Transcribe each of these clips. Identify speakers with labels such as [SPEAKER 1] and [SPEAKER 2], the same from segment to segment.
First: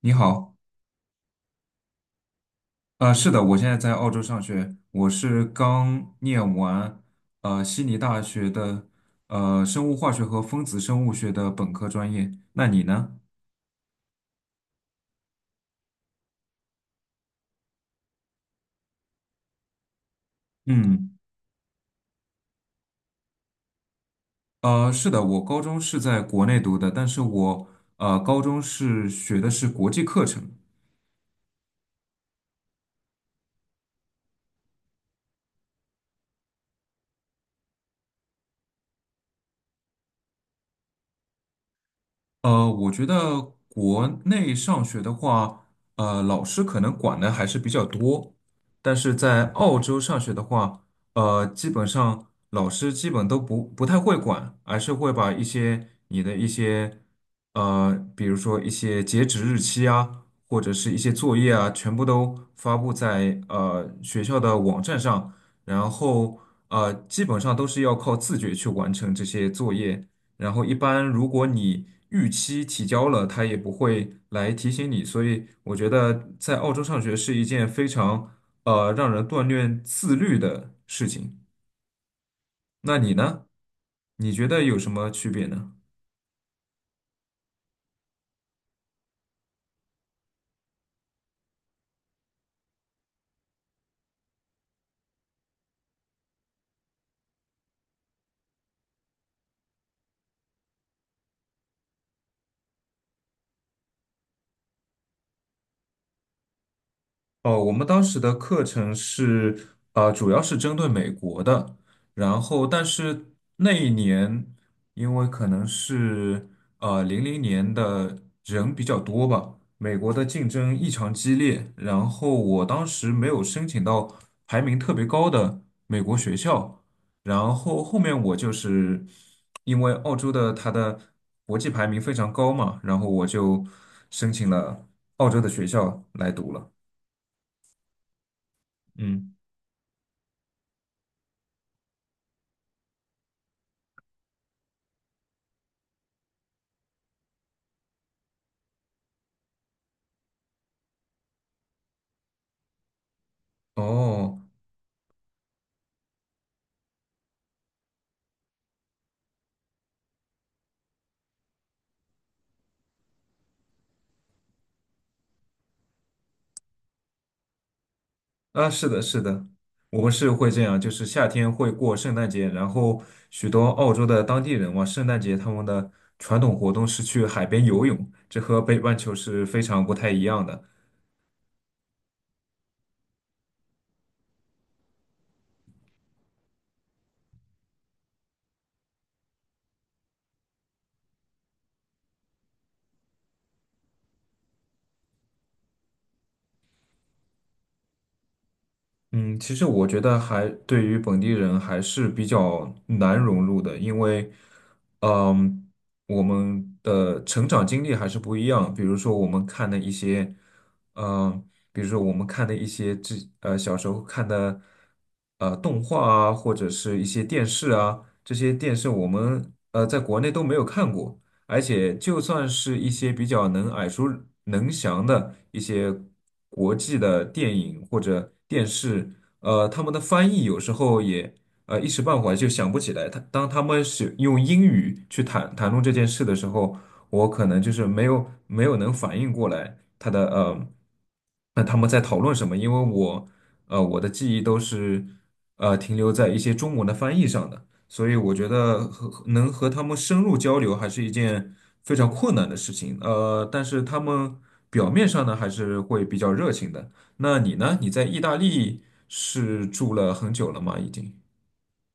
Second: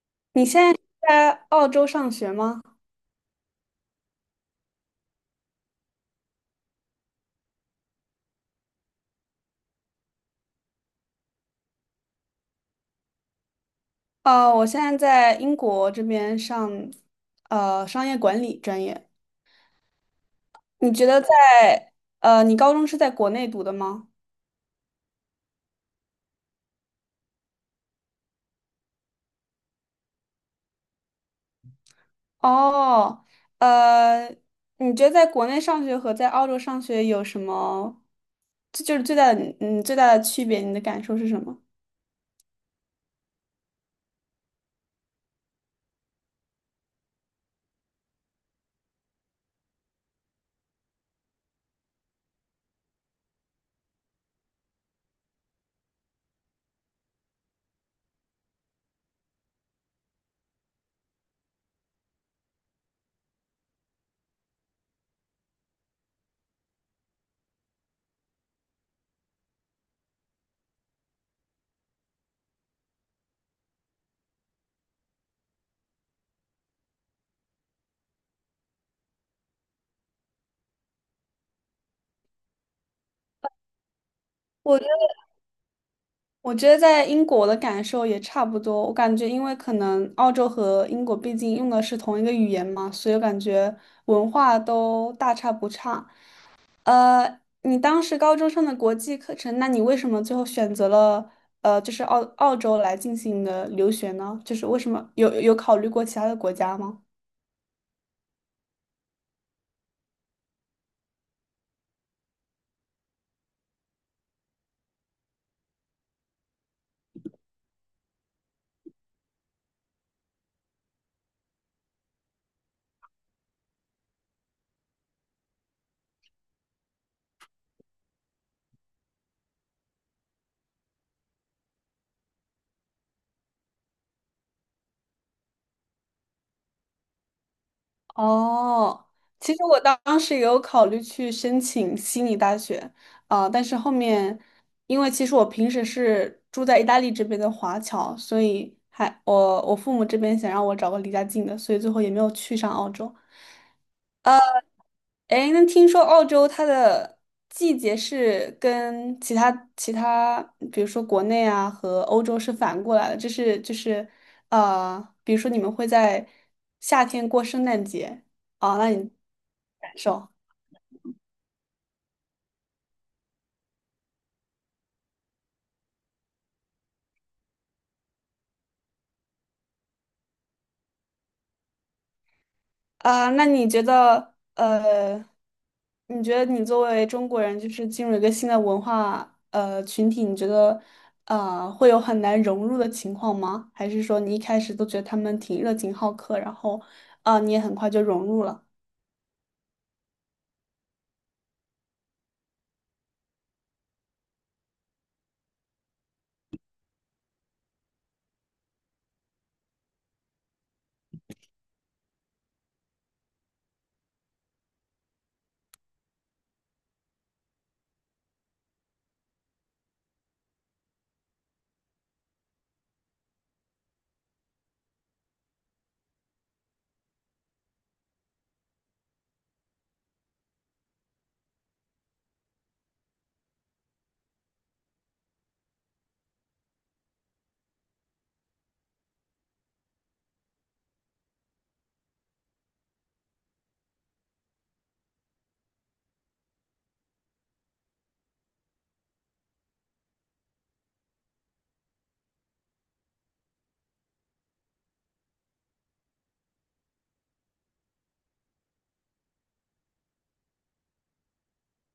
[SPEAKER 1] 你
[SPEAKER 2] 你
[SPEAKER 1] 好，
[SPEAKER 2] 现在在澳洲上学吗？
[SPEAKER 1] 是的，我现在在澳洲上学，我是刚念完悉尼大学的生物化学和分子生物学的本科专业。那你呢？
[SPEAKER 2] 哦，我现在在英国这边上，商业管理专业。你觉
[SPEAKER 1] 嗯，
[SPEAKER 2] 得在，你高中是在国内读的吗？
[SPEAKER 1] 是的，我高中是在国内读的，但是我高中是学的是国际课程。
[SPEAKER 2] 哦，呃，你觉得在国内上学和在澳洲上学有什么，这就是最大的，嗯，最大的区别，你的感受是什么？
[SPEAKER 1] 我觉得国内上学的话，老师可能管的还是比较多，但是在澳洲上学的话，基本上老师基本都不太会管，而是会把一些你的一些，比如说一些截止日期啊，或者是一些作业啊，全部都发布在学校的网站上。然后基本上都是要靠自觉去完成这些作业。然后一般如果你逾期提交了，他也不会来提醒你，所以我觉得在澳洲上学是一件非常让人锻炼自律的事情。那你呢？你觉得有
[SPEAKER 2] 我觉
[SPEAKER 1] 什
[SPEAKER 2] 得。
[SPEAKER 1] 么区别呢？
[SPEAKER 2] 我觉得在英国的感受也差不多，我感觉因为可能澳洲和英国毕竟用的是同一个语言嘛，所以我感觉文化都大差不差。你当时高中上的国际课程，那你为什么最后选择了就是澳洲来进行的留学呢？就是为什么有考虑过其他的国家吗？
[SPEAKER 1] 哦，我们当时的课程是，主要是针对美国的。然后但是那一年，因为可能是零零年的人比较多吧，美国的竞争异常激烈，然后我当时没有申请到排名特别高的美国学校，然后后面我就是因为澳洲的它的国际排名非常高嘛，然后我就申请了澳洲的学校来读了，
[SPEAKER 2] 哦，
[SPEAKER 1] 嗯。
[SPEAKER 2] 其实我当时也有考虑去申请悉尼大学啊，但是后面，因为其实我平时是住在意大利这边的华侨，所以还我父母这边想让我找个离家近的，所以最后也没有去上澳洲。
[SPEAKER 1] 哦，
[SPEAKER 2] 哎，那听说澳洲它的季节是跟其他,比如说国内啊和欧洲是反过来的，就是,比如说你们会在夏天过圣诞节
[SPEAKER 1] 啊，
[SPEAKER 2] 啊，
[SPEAKER 1] 是
[SPEAKER 2] 那你
[SPEAKER 1] 的，是的，
[SPEAKER 2] 感
[SPEAKER 1] 我们
[SPEAKER 2] 受？
[SPEAKER 1] 是会这样，就是夏天会过圣诞节。然后许多澳洲的当地人嘛，圣诞节他们的传统活动是去海边游泳，这和北半球是非常不太一样的。
[SPEAKER 2] 啊，那你觉得，你觉得你作为中国人，就是进入一个新的文化群体，你觉得会有很难融入的情况吗？还是说你一开始都觉得他们挺热情好客，然后啊，你也很快就融入了？
[SPEAKER 1] 嗯，其实我觉得还对于本地人还是比较难融入的。因为，嗯，我们的成长经历还是不一样。比如说我们看的一些，比如说我们看的一些这小时候看的动画啊，或者是一些电视啊，这些电视我们在国内都没有看过。而且就算是一些比较能耳熟能详的一些国际的电影或者电视，他们的翻译有时候也一时半会儿就想不起来。当他们是用英语去谈论这件事的时候，我可能就是没有能反应过来他的那他们在讨论什么。因为我我的记忆都是停留在一些中文的翻译上的。所以我觉得和能和他们深入交流还是一件非常困难的事情。但是他们表面上呢还是会比较热情的。那你呢？你在意大利是住了很久了吗？已经。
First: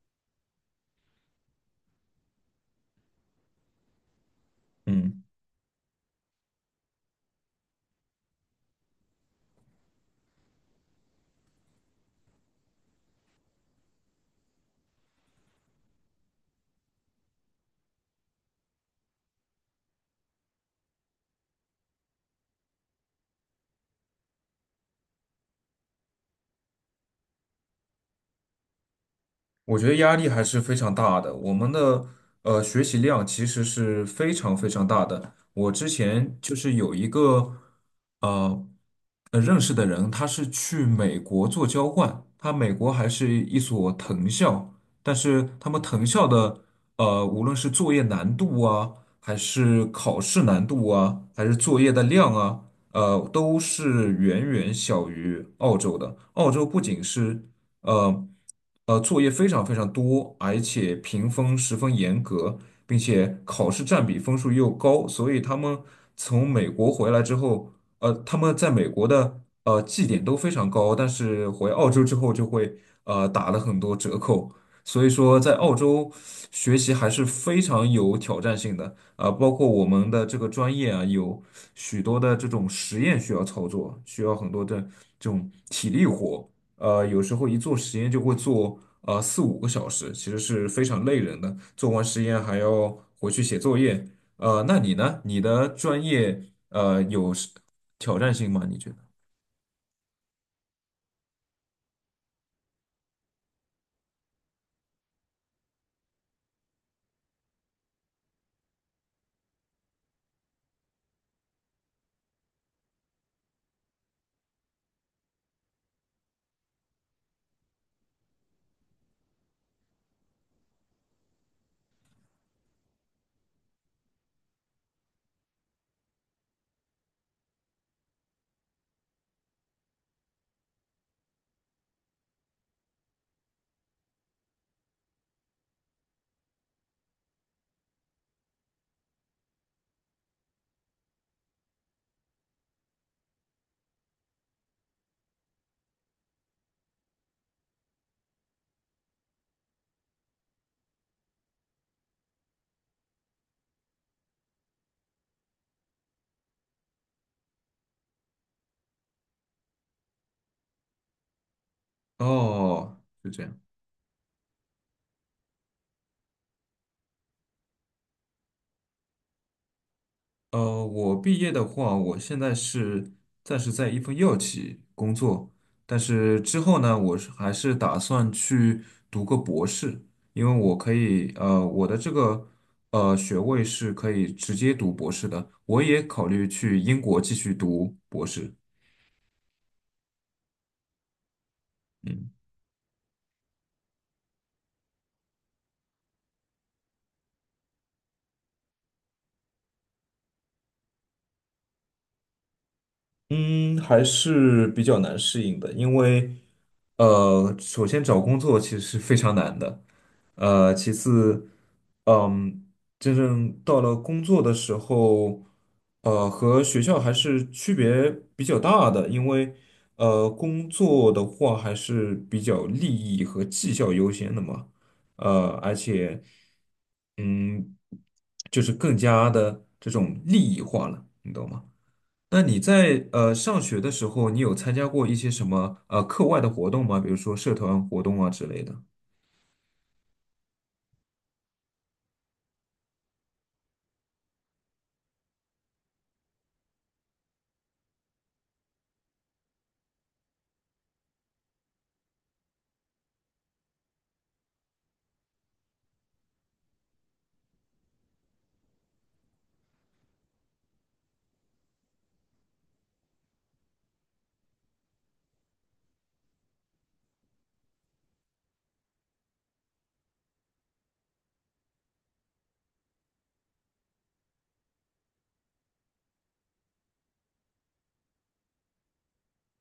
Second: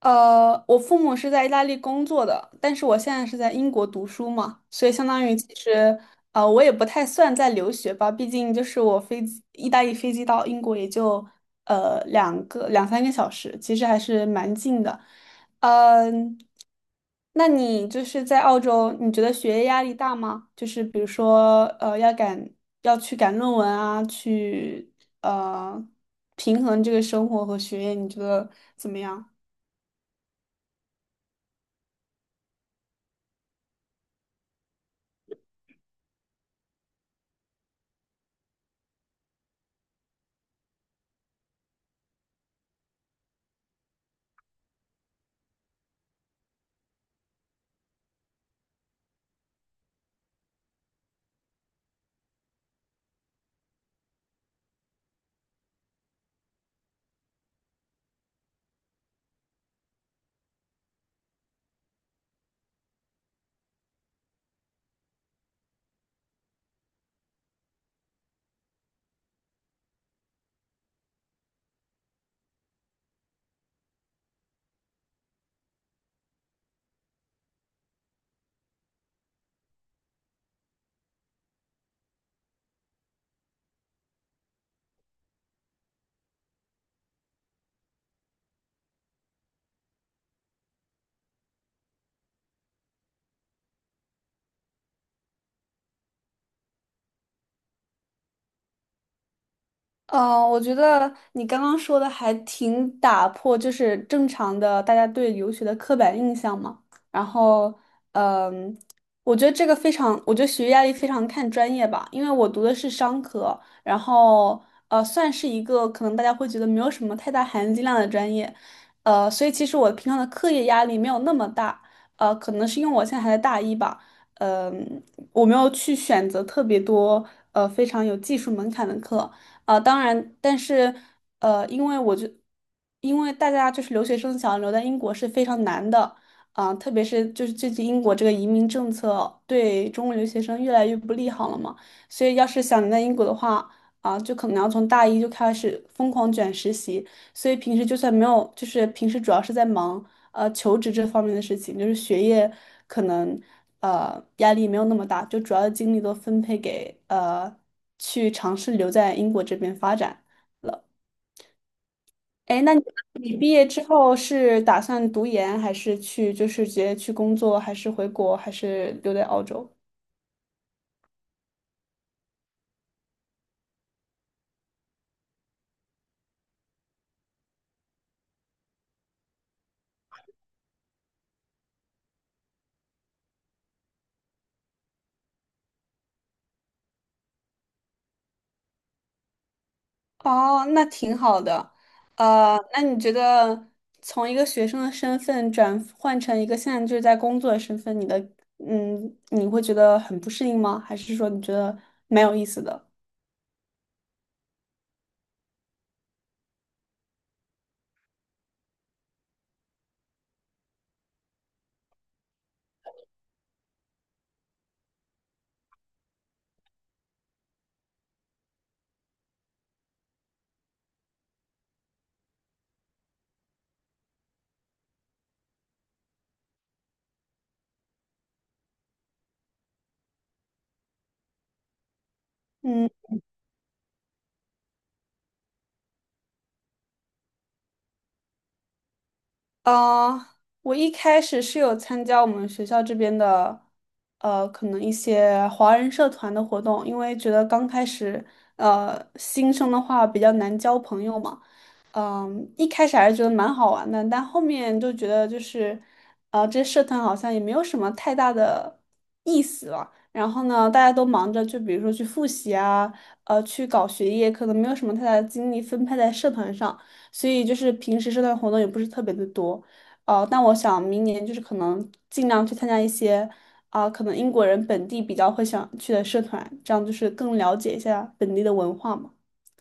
[SPEAKER 2] 我父母是在意大利工作的，但是我现在是在英国读书嘛，所以相
[SPEAKER 1] 嗯。
[SPEAKER 2] 当于其实，我也不太算在留学吧，毕竟就是我飞机，意大利飞机到英国也就两三个小时，其实还是蛮近的。嗯，那你就是在澳洲，你觉得学业压力大吗？就是比如说，要去赶论文啊，去呃平衡这个生活和学业，你觉得怎么样？
[SPEAKER 1] 我觉得压力还是非常大的。我们的学习量其实是非常非常大的。我之前就是有一个呃认识的人，他是去美国做交换，他美国还是一所藤校。但是他们藤校的无论是作业难度啊，还是考试难度啊，还是作业的量啊。都是远远小于澳洲的。澳洲不仅是呃作业非常非常多，而且评分十分严格，并且考试占比分数又高，所以他们从美国回来之后，他们在美国的绩点都非常高，但是回澳洲之后就会打了很多折扣。所以说在澳洲学习还是非常有挑战性的，啊、包括我们的这个专业啊，有许多的这种实验需要操作，需要很多的这种体力活。有时候一做实验就会做四五个小时，其实是非常累人的。做完实验还要回去写作业。那你呢？你的专业是挑战性吗？你觉得？
[SPEAKER 2] 嗯，我觉得你刚刚说的还挺打破，就是正常的大家对留学的刻板印象嘛。然后，嗯，我觉得学业压力非常看专业吧，因为我读的是商科，然后算是一个可能大家会觉得没有什么太大含金量的专业，所以其实我平常的课业压力没有那么大，可能是因为我现在还在大一吧，嗯，我没有去选择特别多非常有技术门槛的课。啊，当然，但是呃，因为我就，因为大家就是留学生想留在英国是非常难的，啊、特别是就是最近英国这个移民政策对中国留学生越来越不利好了嘛，所以要是想留在英国的话，啊、就可能要从大一就开始疯狂卷实习，所以平时就算没有，就是平时主要是在忙。求职这方面的事情，就是学业可能压力没有那么大，就主要的精力都分配给去尝试留在英国这边发展。哎，那你
[SPEAKER 1] 哦，就
[SPEAKER 2] 你
[SPEAKER 1] 这
[SPEAKER 2] 毕
[SPEAKER 1] 样。
[SPEAKER 2] 业之后是打算读研，还是去就是直接去工作，还是回国，还是留在澳洲？
[SPEAKER 1] 我毕业的话，我现在是暂时在一份药企工作，但是之后呢，我是还是打算去读个博士。因为我可以，我的这个学位是可以直接读博士的，我也考虑去英国继续读博士。
[SPEAKER 2] 哦，那挺好的。
[SPEAKER 1] 嗯。
[SPEAKER 2] 那你觉得从一个学生的身份转换成一个现在就是在工作的身份，你的嗯，你会觉得很不适应吗？还是说你觉得蛮有意思的？
[SPEAKER 1] 嗯，还是比较难适应的。因为首先找工作其实是非常难的。其次，嗯，真正到了工作的时候，和学校还是区别比较大的。因为工作的话还是比较利益和绩效优先的嘛。而且，嗯，就是更加的这种利益化了，你懂吗？那你
[SPEAKER 2] 嗯。
[SPEAKER 1] 在上学的时候，你有参加过一些什么课外的活动吗？比如说社团活动啊之类的。
[SPEAKER 2] 呃，我一开始是有参加我们学校这边的，可能一些华人社团的活动，因为觉得刚开始，新生的话比较难交朋友嘛，嗯、一开始还是觉得蛮好玩的，但后面就觉得就是，这社团好像也没有什么太大的意思了。然后呢，大家都忙着，就比如说去复习啊，去搞学业，可能没有什么太大的精力分配在社团上。所以就是平时社团活动也不是特别的多，但我想明年就是可能尽量去参加一些，啊、可能英国人本地比较会想去的社团，这样就是更了解一下本地的文化嘛。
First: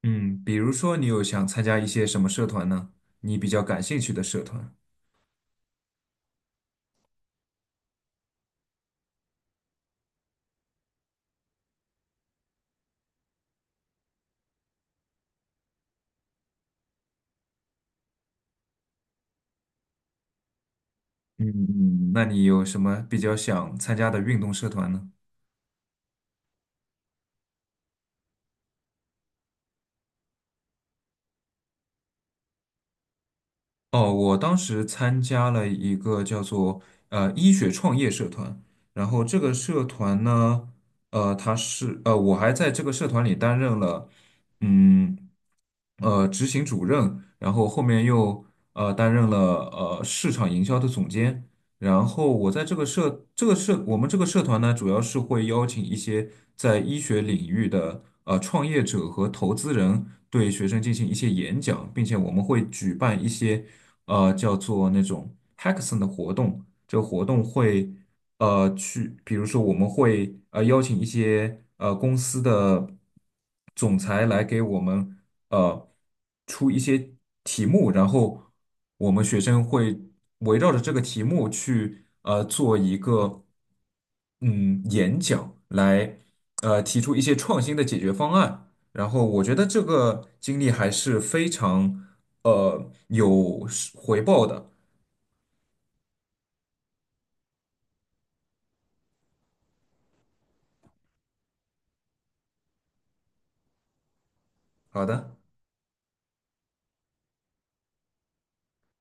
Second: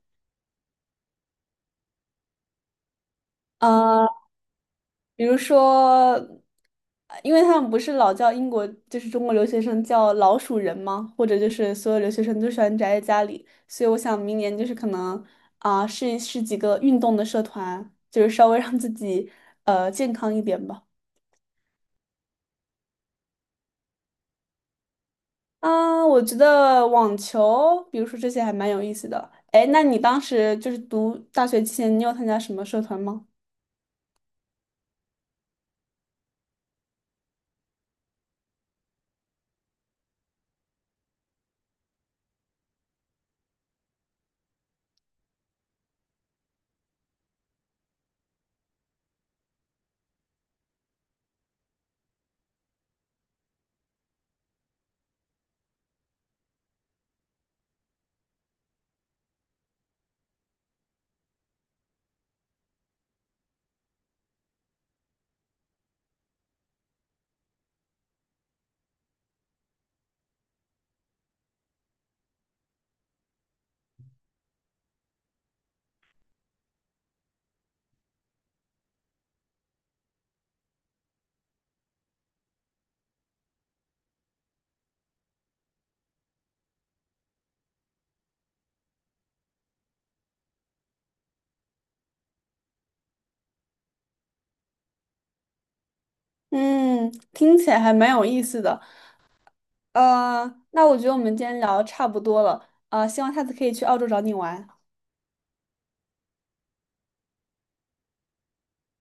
[SPEAKER 1] 嗯，比如说你有想参加一些什么社团呢？你比较感兴
[SPEAKER 2] 呃，
[SPEAKER 1] 趣的社团。
[SPEAKER 2] 比如说,因为他们不是老叫英国就是中国留学生叫老鼠人吗？或者就是所有留学生都喜欢宅在家里，所以我想明年就是可能啊、试一试几个运动的社团，就是稍微让自己健康一点吧。
[SPEAKER 1] 嗯，那你有什么比较想参加的运动社团呢？
[SPEAKER 2] 嗯，我觉得网球，比如说这些还蛮有意思的。哎，那你当时就是读大学期间，你有参加什么社团吗？
[SPEAKER 1] 哦，我当时参加了一个叫做医学创业社团。然后这个社团呢，我还在这个社团里担任了，嗯，执行主任，然后后面又担任了市场营销的总监。然后我们这个社团呢，主要是会邀请一些在医学领域的创业者和投资人对学生进行一些演讲，并且我们会举办一些叫做那种 hackathon 的活动。这个活动会去，比如说我们会邀请一些公司的总裁来给我们呃出一些题目。然后我们学生会围绕着这个题目去做一个演讲，来提出一些创新的解决方案。然后我觉得这个经历还是非常有回报的。
[SPEAKER 2] 嗯，听起来还蛮有意思的。那我觉得我们今天聊得差不多了。希望下次可以去澳洲找你玩。
[SPEAKER 1] 好的。